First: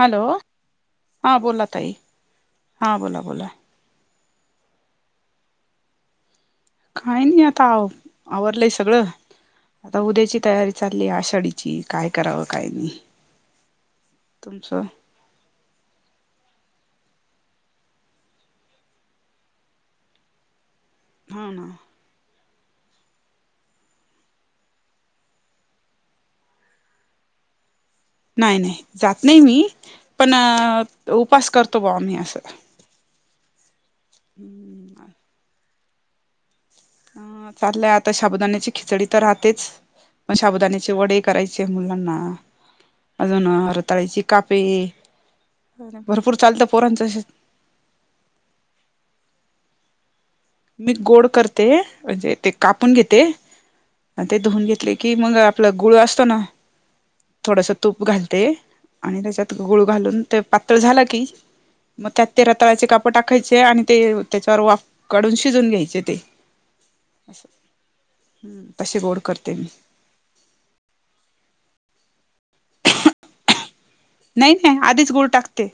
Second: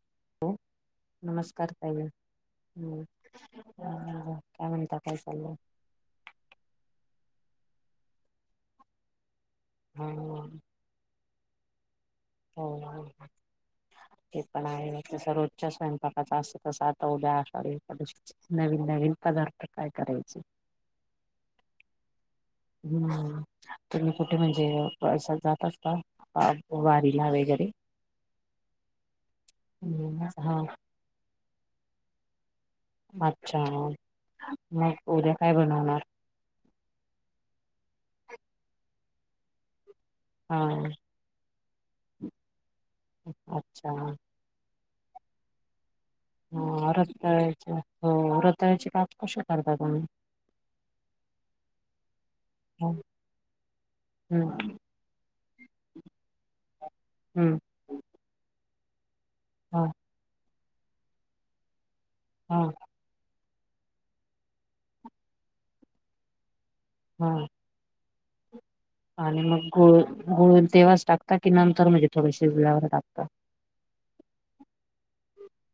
Hello हो हा बोला नमस्कार ताई हा हं बोला बोला काय म्हणता काय चालंय काही नाही आता आवरलंय सगळं आता हा उद्याची तयारी चाललीय आषाढीची काय करावं काय नाही हो तुमचं? जसं रोजच्या स्वयंपाकाचं असतं तसं आता उद्या आषाढी एकादशी. नवीन नवीन पदार्थ काय करायचे. हा ना हम्म तुम्ही कुठे म्हणजे पर्सनल जात असता वारीला वगैरे नाही नाही जात नाही मी हम्म. पण हा उपास करतो बॉ आम्ही असं अच्छा मग उद्या काय बनवणार. ह चाललंय आता साबुदाण्याची खिचडी तर राहतेच पण हा साबुदाण्याचे वडे. करायचे मुलांना अजून अच्छा रताळ्याचे कापे. भरपूर चालतं पोरांचं हे अच्छा हो रताळ्याचे काप कशे करतात तुम्ही. मी गोड करते म्हणजे ते हो कापून घेते. आणि ते धुवून हम्म घेतले की मग आपला गुळ असतो ना. ह थोडस तूप घालते आणि त्याच्यात गुळ हा घालून ते पातळ झाल की.. मग त्यात ते हा रताळ्याचे काप टाकायचे आणि ते त्याच्यावर वाफ काढून शिजून घ्यायचे ते. हा हम्म तशी बोल [unintelligible] आणि मग गुळ गुळ तेव्हाच टाकता की नंतर म्हणजे थोडे शिजल्यावर टाकता. नाही नाही आधीच गुळ टाकते.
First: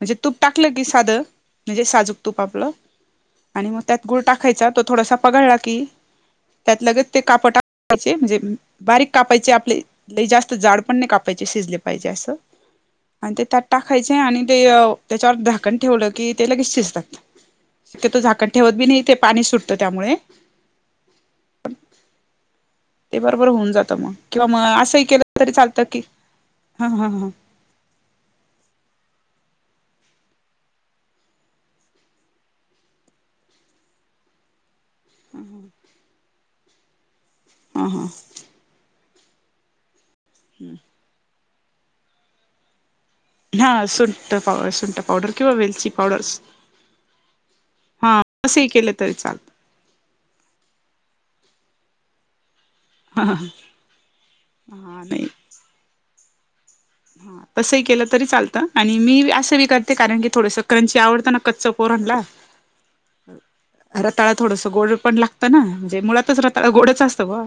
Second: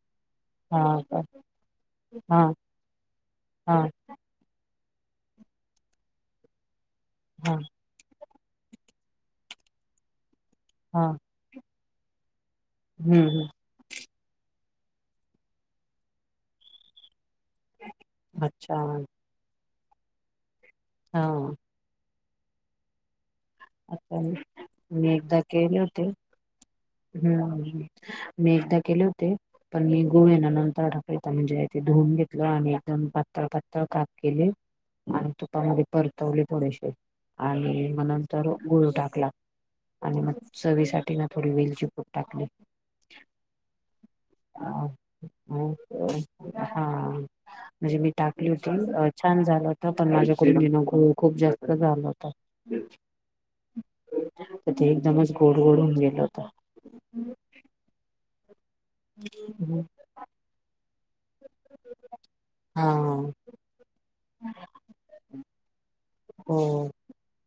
म्हणजे तूप टाकलं हा की का साधं म्हणजे साजूक तूप हा आपलं आणि हा मग त्यात. गुळ टाकायचा तो थोडासा पगळला की त्यात लगेच ते काप हा टा. म्हणजे बारीक कापायचे आपले लइ जास्त जाड पण हा नाही कापायचे शिजले पाहिजे असं. हम्म आणि ते हम्म त्यात टाकायचे आणि ते त्याच्यावर झाकण ठेवलं की ते लगेच शिजतात. शक्यतो तिथं झाकण ठेवत अच्छा बी नाही ते पाणी सुटतं त्यामुळे. हा ते बरोबर होऊन जात मग आता किंवा मग असंही मी केलं एकदा तरी केले चालतं की. होते हा हा हा हम्म मी एकदा केले होते पण मी गुळ ये ना नंतर टाकायचा म्हणजे ते धुवून घेतलं आणि एकदम पातळ पातळ काप केले. आणि तुपामध्ये परतवले थोडेसे हा आणि हा मग नंतर गुळ टाकला. आणि मग चवीसाठी ना थोडी वेलची पूड टाकली. हा सुंठ पावदर हा सुंठ पावडर किंवा वेलची पावडर हा म्हणजे मी हा टाकली असंही होती केलं तरी छान चालत झाल. आता मी माझ्या खोलीत गेलो खू खूप जास्त झालं होता. हा ते हा नाही एकदमच गोड गोड होऊन गेल होत. हा तसंही केलं तरी चालतं आणि मी असं बी करते कारण की थोडस क्रांची आवडत. अन कच्च पोरांला. हा रताळा थोडस गोड पण लागतं ना म्हणजे मुळातच हो रताळ गोडच असतं बुवा.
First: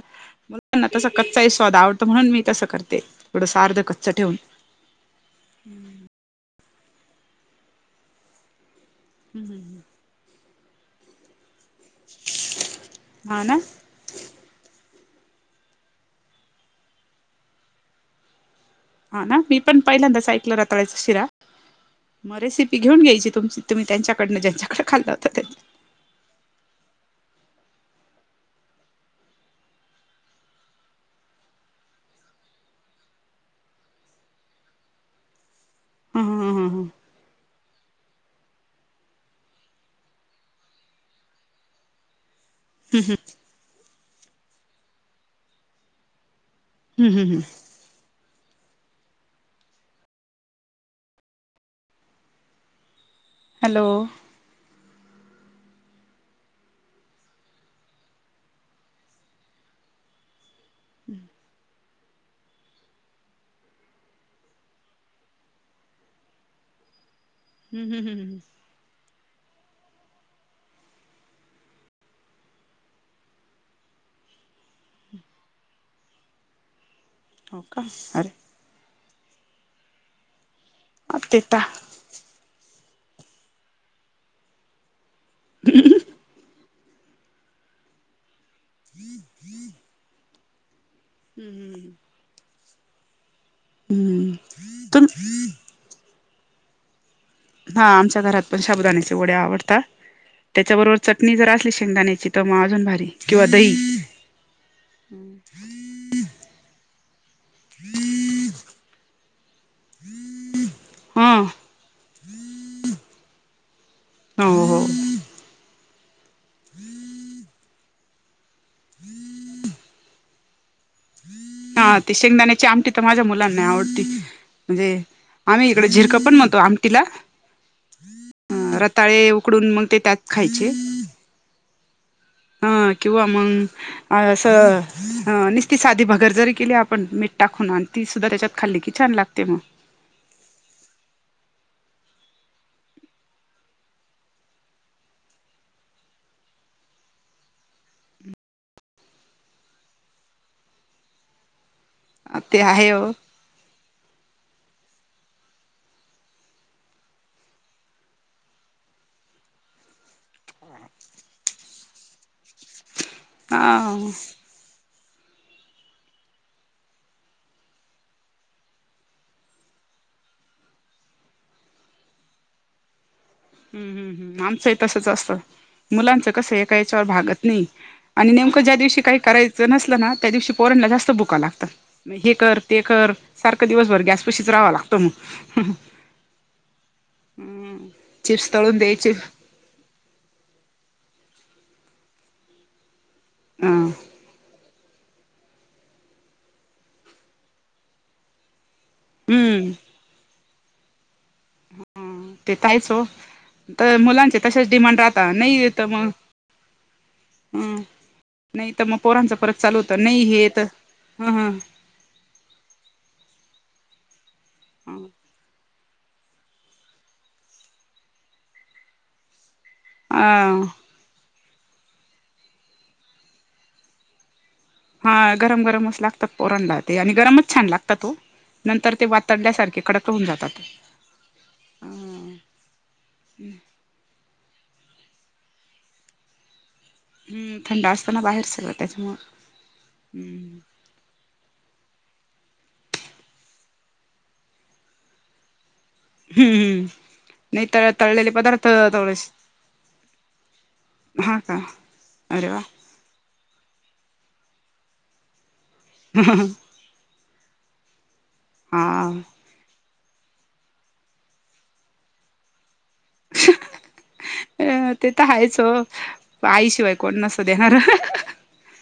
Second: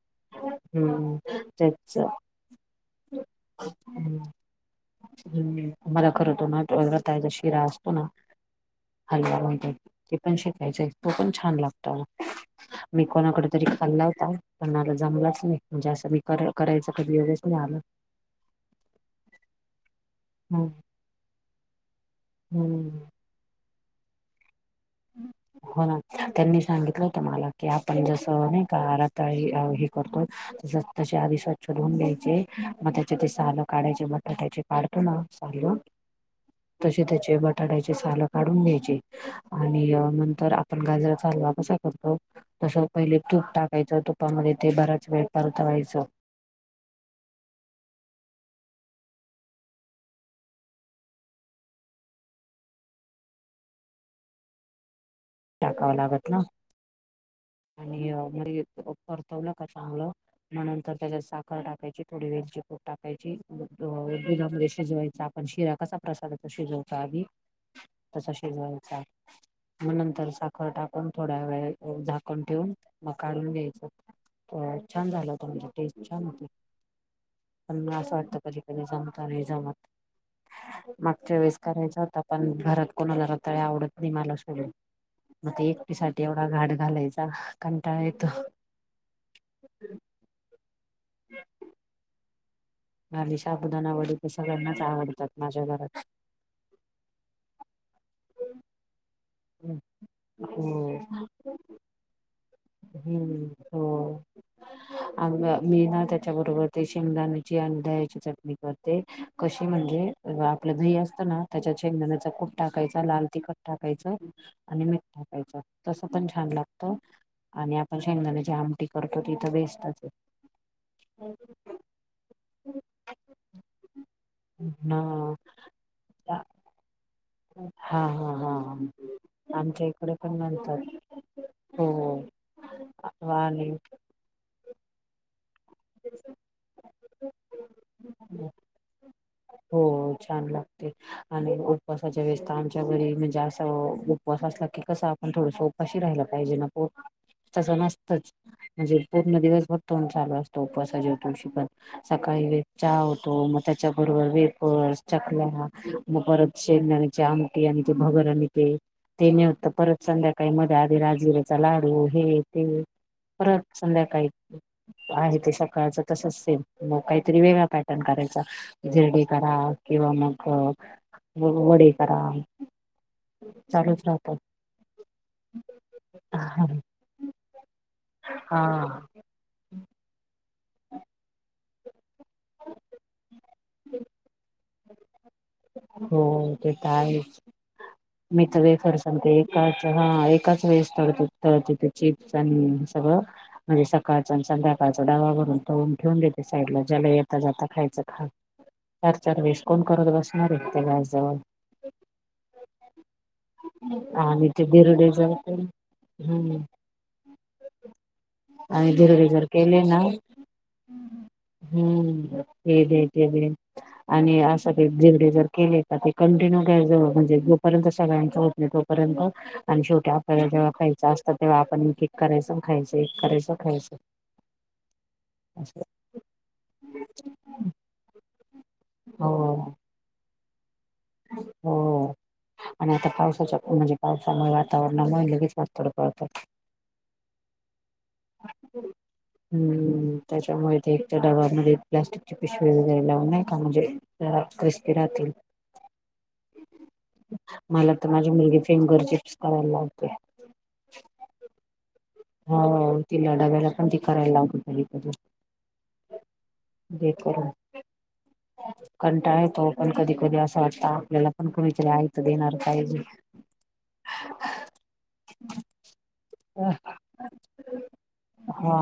मगना तसा हम्म कच्चा स्वाद तेच आवडत म्हणून मी तसं करते थोडंस अर्ध कच्च ठेवून. हम् मला खर त हो ना रताळ्याचा शिरा असतो ना,. हलवा म्हण ते पण शिषकायचंय तो पण छान लागतो मी हा कोणाकडे. ना तरी खाल्ला होता पण मला जमलाच नाही म्हणजे असं मी करायच कधी योगच नाही आला. हा ना मी पण पहिल्यांदाच ऐकला हम्म रताळ्याचा शिरा. म रेसिपी हम्म घेऊन घ्यायची तुमची तुम्ही त्यांच्याकडनं ज्यांच्याकडे खाल्ल होत त्यांनी. हो ना त्यांनी सांगितलं होत मला की आपण जसं नाही का रताळे हे करतो,. तस त्याच्या आधी स्वच्छ धुऊन घ्यायचे. मग त्याचे ते सालं काढायचे. बटाट्याचे काढतो ना सालं. हं हं तसे त्याचे बटाट्याचे सालं काढून घ्यायचे आणि नंतर आपण गाजराचा हलवा कसा करतो? तस हं हं पहिले हं तुप टाकायचं तु तुपामध्ये ते बराच वेळ परतवायचं. हम् हम हं हॅलो टाकावं लागत ना. आणि मग हे परतवलं का चांगलं मग नंतर त्याच्यात साखर टाकायची थोडी वेलची पूट टाकायची. दुधामध्ये शिजवायचा आपण शिरा कसा प्रसादाचा शिजव आधी, हं हं हं तसा हं शिजवायचा मग नं तर साखर टाकून. थोडा वेळ झाकण ठेवून मग काढून घ्यायचं. तर छान झालं होता. म्हणजे टेस्ट छान होती. हो पण का मग असं अरे वाटतं, कधी कधी जमतं नाही जमत. मागच्या वेळेस तेता करायचा होता, पण घरात कोणाला रताळे आवडत नाही मला सोडून मग ते एकटीसाठी एवढा घाठ घालायचा कंटाळा येतो. [inaudible] हम्म हम आणि साबूदाना वडे तर हं सगळ्यांनाच तुम आवडतात माझ्या घरात. हा आमच्या घरात पण शाबुदाण्याचे वडे हो आवडतात. त्याच्याबरोबर चटणी जर असली शेंगदाण्याची तर मग अजून भारी किंवा दही अ मी ना त्याच्याबरोबर ते शेंगदाण्याची आणि दह्याची चटणी कर ते. कशी म्हणजे आपलं दही असत हा ना, त्याच्या शेंगण्याचा कुट टाकायचा, लाल तिखट टाकायचं. हो हो आणि मीठ टाकायचं तस पण छान लागतं. आणि आपण शेंगदाण्याची आमटी करतो ती तर बेस्टच आहे. हा ती शेंगदाण्याची आमटी तर माझ्या मुलांना आवडती. आहे ना. म्हणजे आम्ही इकडं झिरकं पण हा म्हणतो आमटीला. हा हा हा. हम. रताळे उकडून मग आमच्या ते इकडे त्यात पण खायचे,. म्हणतात [unintelligible] हो अं किंवा मग आणि अ असं नीसती साधी भगर जरी केली आपण मीठ टाकून. आणि ती सुद्धा त्याच्यात खाल्ली की छान लागते मग. हो हो छान लागते. आणि उपवासाच्या वेळेस आमच्या घरी म्हणजे असं उपवास असला की कस पण थोडं उपांशी राहिला पाहिजे ना पोट तसं नसतंच. म्हणजे पूर्ण दिवस भर तोंड चालू असत उपवासाच्या दिवशी पण. सकाळी ते एक आहे चहा हो होतो. मग त्याच्याबरोबर वेफर्स, चकल्या मग परत शेंगण्याचे आमटी आणि ते भगर आणि ते ते मिळतं. परत संध्याकाळी मध्ये आधी राजगिरचा लाडू हे ते परत हा संध्याकाळी आहेत ते सकाळचं तसच सेम. मग काहीतरी वेगळा पॅटर्न करायचा. धिरडे करा, किंवा मग वडे करा. हम्म चालूच हम् राहतात हम. आमचंही तसंच असतं. मुलांचं कसं हे एका याच्यावर भागत नाही. आणि नेमकं हा ज्या दिवशी काही करायच च नसलं ना, त्या दिवशी पोरांनला जास्त भुका लागतात. हे कर ते कर सारखं दिवसभर गॅस पशीच राहावं लागतं मग. हो ते तर आहेच. मी चिप्स तर बाई तळून खरं द्यायचे सांगते एकाच हा एकाच वेळेस तळते ते चिप्स आणि सगळ अ म्हणजे सकाळचं आणि संध्या काळचं डबा भरून तळून ठेवून गेलते साईडला ज्याला येता जाता खायचं खा चार चार वेळेस हम्म कोण करत बसणारये त्या गॅसजवळ. ते तर आहेच हो तर मुलांचे आणि ते तसेच डिमांड धिरडे जर राहता नाही ये तर मग हम्म हम् नाही तर आणि मग धिरडे पोरांच जर परत चालू केले होत. ना नाही हेेत ह ह हम्म हे दे ते दे आणि असं का घेवडे जर केले तर ते कंटिन्यू गॅसजवळ म्हणजे जोपर्यंत सगळ्यांच होत नाही तोपर्यंत आणि शेवटी आपल्याला अ जेव्हा खायचं असतात तेव्हा आपण एक करायचं खायचं, एक करायचं खायचं. हा गरम असं गरमच लागतात पोरांना ते आणि गरमच छान लागतात ओ. नंतर ते हो वातडल्यासारखे कडक होऊन जातात. हो आणि आता पावसाच्या म्हणजे पावसामुळे वातावरणामुळे लगेच वातोड पडतात. हम थंड असत ना बाहेर सगळं हम्म त्याच्यामुळं. त्याच्यामुळे ते एका डब्यामध्ये प्लास्टिकची पिशवी वगैरे लावून नाही का म्हणजे जरा क्रिस्पी रातील. हम्म नाही मला तर माझी तळलेले मुलगी पदार्थ फिंगर चिप्स थोडेसे करायला लावते. हा का. अरे हो वा ती [unintelligible] पण ती करायला लावती. ह ह दे करून हा कंटाळा येतोय. पण कधी कधी असं वाटत आपल्याला पण कुणीतरी आयत देणार पाहिजे. अ ते तर हायच ओ आईशिवाय कोण नसत देणार हा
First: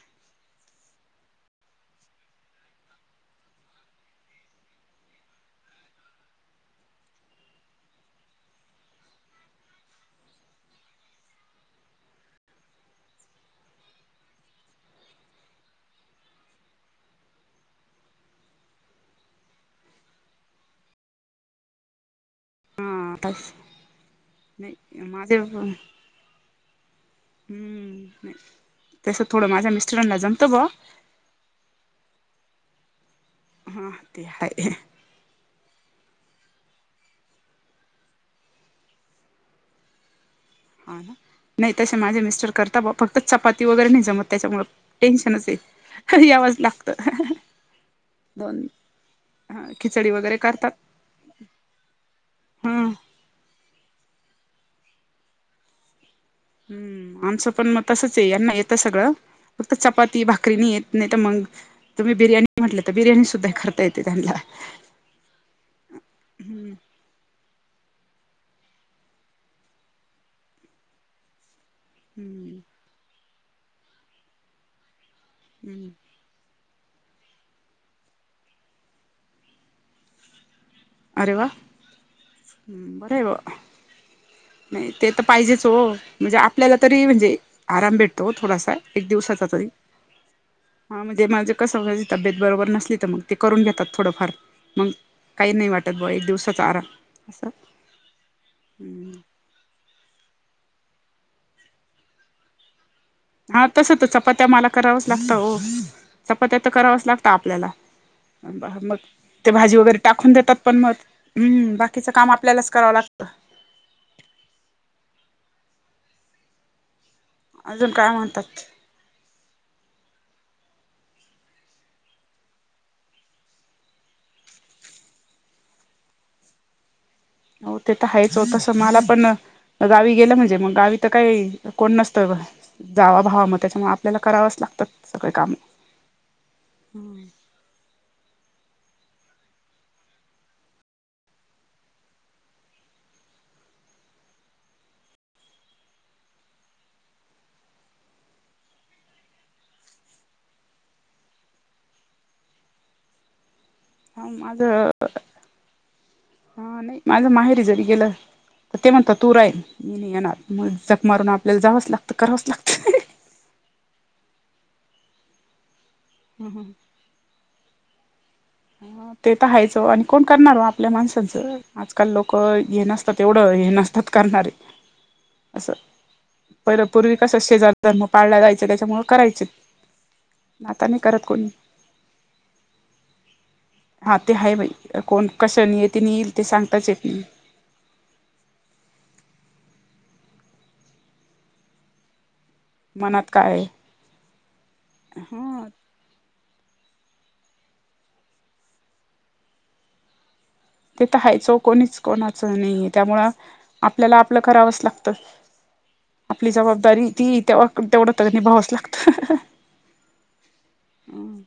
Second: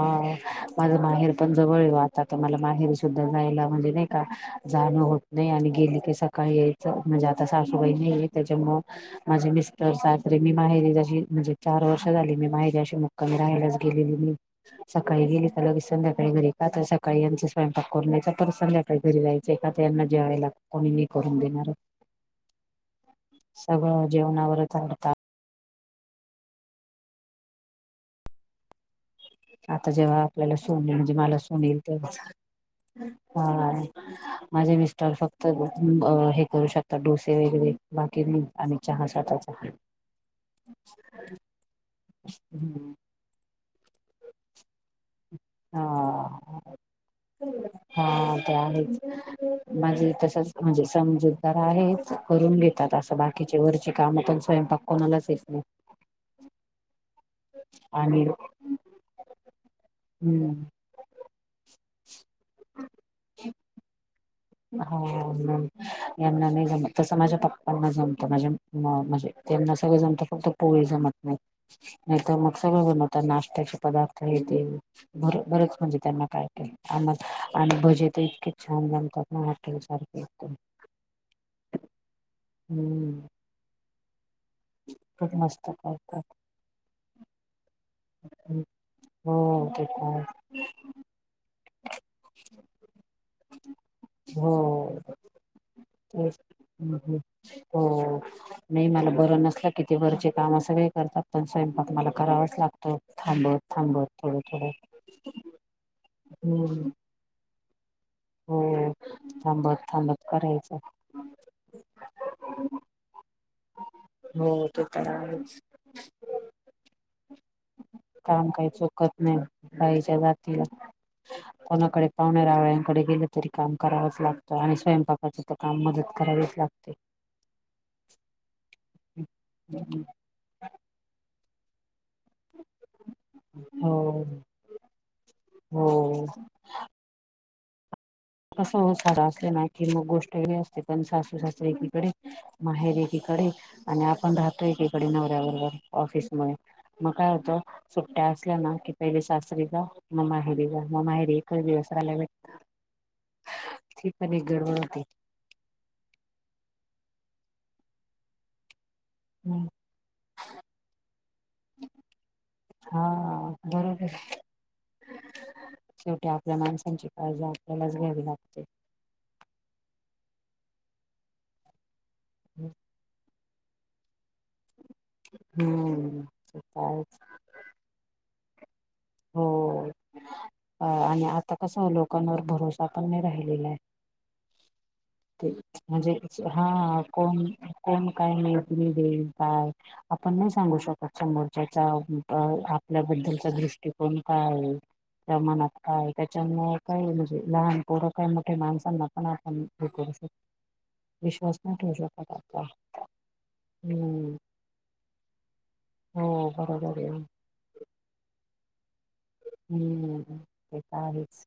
माझ माहेर पण जवळ ये बुवा आता तर मला माहेरी सुद्धा जायला म्हणजे नाही का जाणं होत नाही आणि गेली की सकाळी यायचं म्हणजे आता सासूबाई नाही येत त्याच्यामुळं माझे मिस्टर [unintelligible] मी माहेरी जशी म्हणजे चार वर्ष झाली मी माहेरी अशी कमी राहायलाच गेलेली मी. सकाळी गेली तर संध्याकाळी घरी का तर सकाळी यांचा स्वयंपाक करून द्यायचा परत संध्याकाळी घरी जाय चं का तर यांना जेवायला कोणी नाही करून देणार. हां [unintelligible] सगळं जेवणावरच आहे. [unintelligible] हम्म नाही आता जेव्हा आपल्याला सून येईल म्हणजे मला सून येईल ते हा हा ते आहे माझे मिस् स्टर फक्त हे करू शकतात डोसे वगैरे बाकी नाही आणि चहा स्वतः चा हा ना नाही तसे माझे मिस्टर करता बा फक्त चपाती वगैरे नाही जमत त्याच्यामुळ टेन्शनच ये. यावंच हा लागत. हा ते आहेच हा माझ खिचडी ही वगैरे तसच करतात म्हणजे समजूतदार आहेत करून हम्म घेतात असं बा कीचे वरचे काम पण स्वयंपाक कोणालाच येत नाही. हम्म आमचं पण मग तसंच आणि ये यांना येतं सगळं फक्त चपाती हम्म भाकरी नाही येत. नाही तर मग तुम्ही बिर्याणी म्हटलं तर बिर्याणी सुद्धा करता येते त्यान्ला. हो यांना नाही हम्म जमत तसं माझ्या पप्पांना जमत माझे म्हणजे त्यांना सगळं जमतं फक्त पोळी जमत नाही नाही तर मग हम्म सगळं बनवता नाशत्याचे पदार्थ हे तेर बरच हम्म म्हणजे त्यांना काय आ आणि बजे तर इतके छान जणतात ना हॉटेल सारखे एकदम. अरे वा हम्म बर ब. नाही ते तर खूप पाहिजेच मस्त हो करतात म्हणजे आपल्याला तरी म्हणजे आराम भेट त थोडासा एक हो दिवसाचा तरी ते पण हा म्हणजे माझे. कसची तब्येत बरोबर नसली तर मग ते करून घेतात थोडंफार हो मग काही नाही वाटत बऊ एक तेच दिवसाचा आरा. हम्म हो नाही मला बर. किती वरचे काम सगळे करतात पण स्वयंपाक मला करावंच लागतं. थांबत थांबत थोडं थोडं लागत हो चपात्या तर हम्म करावच लागत आपल्याला हो मग ते भाजी थांबत वगैरे थांबत टाकून देतात करायचं पण मग हम्म बाकीचं काम आपल्यालाच करावं लागतं हो ते तर आहेच. अजून काय काम म्हणतात काही चुकत नाही बाईचा जातीला कोणाकडे पाहुण्या रावळ्यांकडे गेलं तरी काम करावंच लागतं आणि स्वयंपाकाचं तर काम मदत करावीच लागतं ते. हो ते तर हयच होतसं मला पण गावी गेलं म्हणजे मग गावी तर काही कोण नसतं जावा भावा मग त्याच्यामुळे आपल्याला हो करावंच लागतं सगळे काम हो हम्म. तसं सारा असते ना की मग गोष्ट वेगळी असते पण सासू सासरे एकीकडे.. माहेर आहे तीकडे आणि आपण राहतोय तीकडे नवऱ्याबरोबर ऑफिस मुळे. मग कायं होत. सुट्ट्या असल्या ना की पहिले शस्त्री जा म माहेरी जा म माहेरी एकच दिवस राहिल्या भेटत आ आता होते. हा नाही माझ माहेरी जरी गेलं तर ते म्हणतात तूरा आहे म नाही येणार जक मारून आपल्याला जावंच लागतं करावंच लागतं. हा बरोबर शेवट्या आपल्या माणसांची अज आपल्यालाच घ्यावी लागते हा ते तर रहायचं आणि कोण करणार आपल्या माणसाचं आजकाल लोक ये नसत. तेवढं हे नसतात करणारे असं हम्म पहिलं काय पूर्वी कस शेजरी.. जन्म पाळला जायच त्याच्यामुळं हो करायचे अ, आता नाही आणि करत कोणी आता लोकांवर भरोसा पण मी राहिलेला आहे. हा ते आहे बाई कोण ते कशाने म्हणजे येतीने येईल ते सांगताच हा येत नाही. कोण. कोण काही म त देईल काय आपण नाही सांगू शकत समोरच्याचा. मनात आपल्याबद्दलचा काय दृष्टिकोन काय आहे त्या ह मनात ह त्याच्यामुळे काही म्हणजे लहान पोरं काय मोठ्या माणसांना पण आपण हे करू शकतो. ते तर आहेच ओ विश्वास नाही ठेवू कोणीच शकत कोणाचं आपला नाही त्यामुळ आपल्याला हम्म आपलं करावंच लागतं हो आपली बरोबर जबाबदारी आहे ती तेव्हा तेवढं तर निभावंच लागतं हम्म ते त आहेच.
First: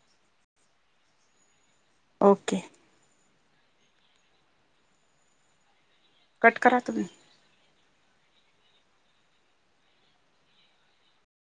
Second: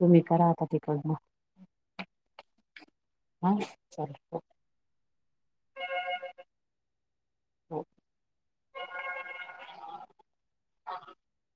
तुम्ही करा आता तिकड मग ओके. हम्म चालेल ओके. कट करा तुम्ही. हो.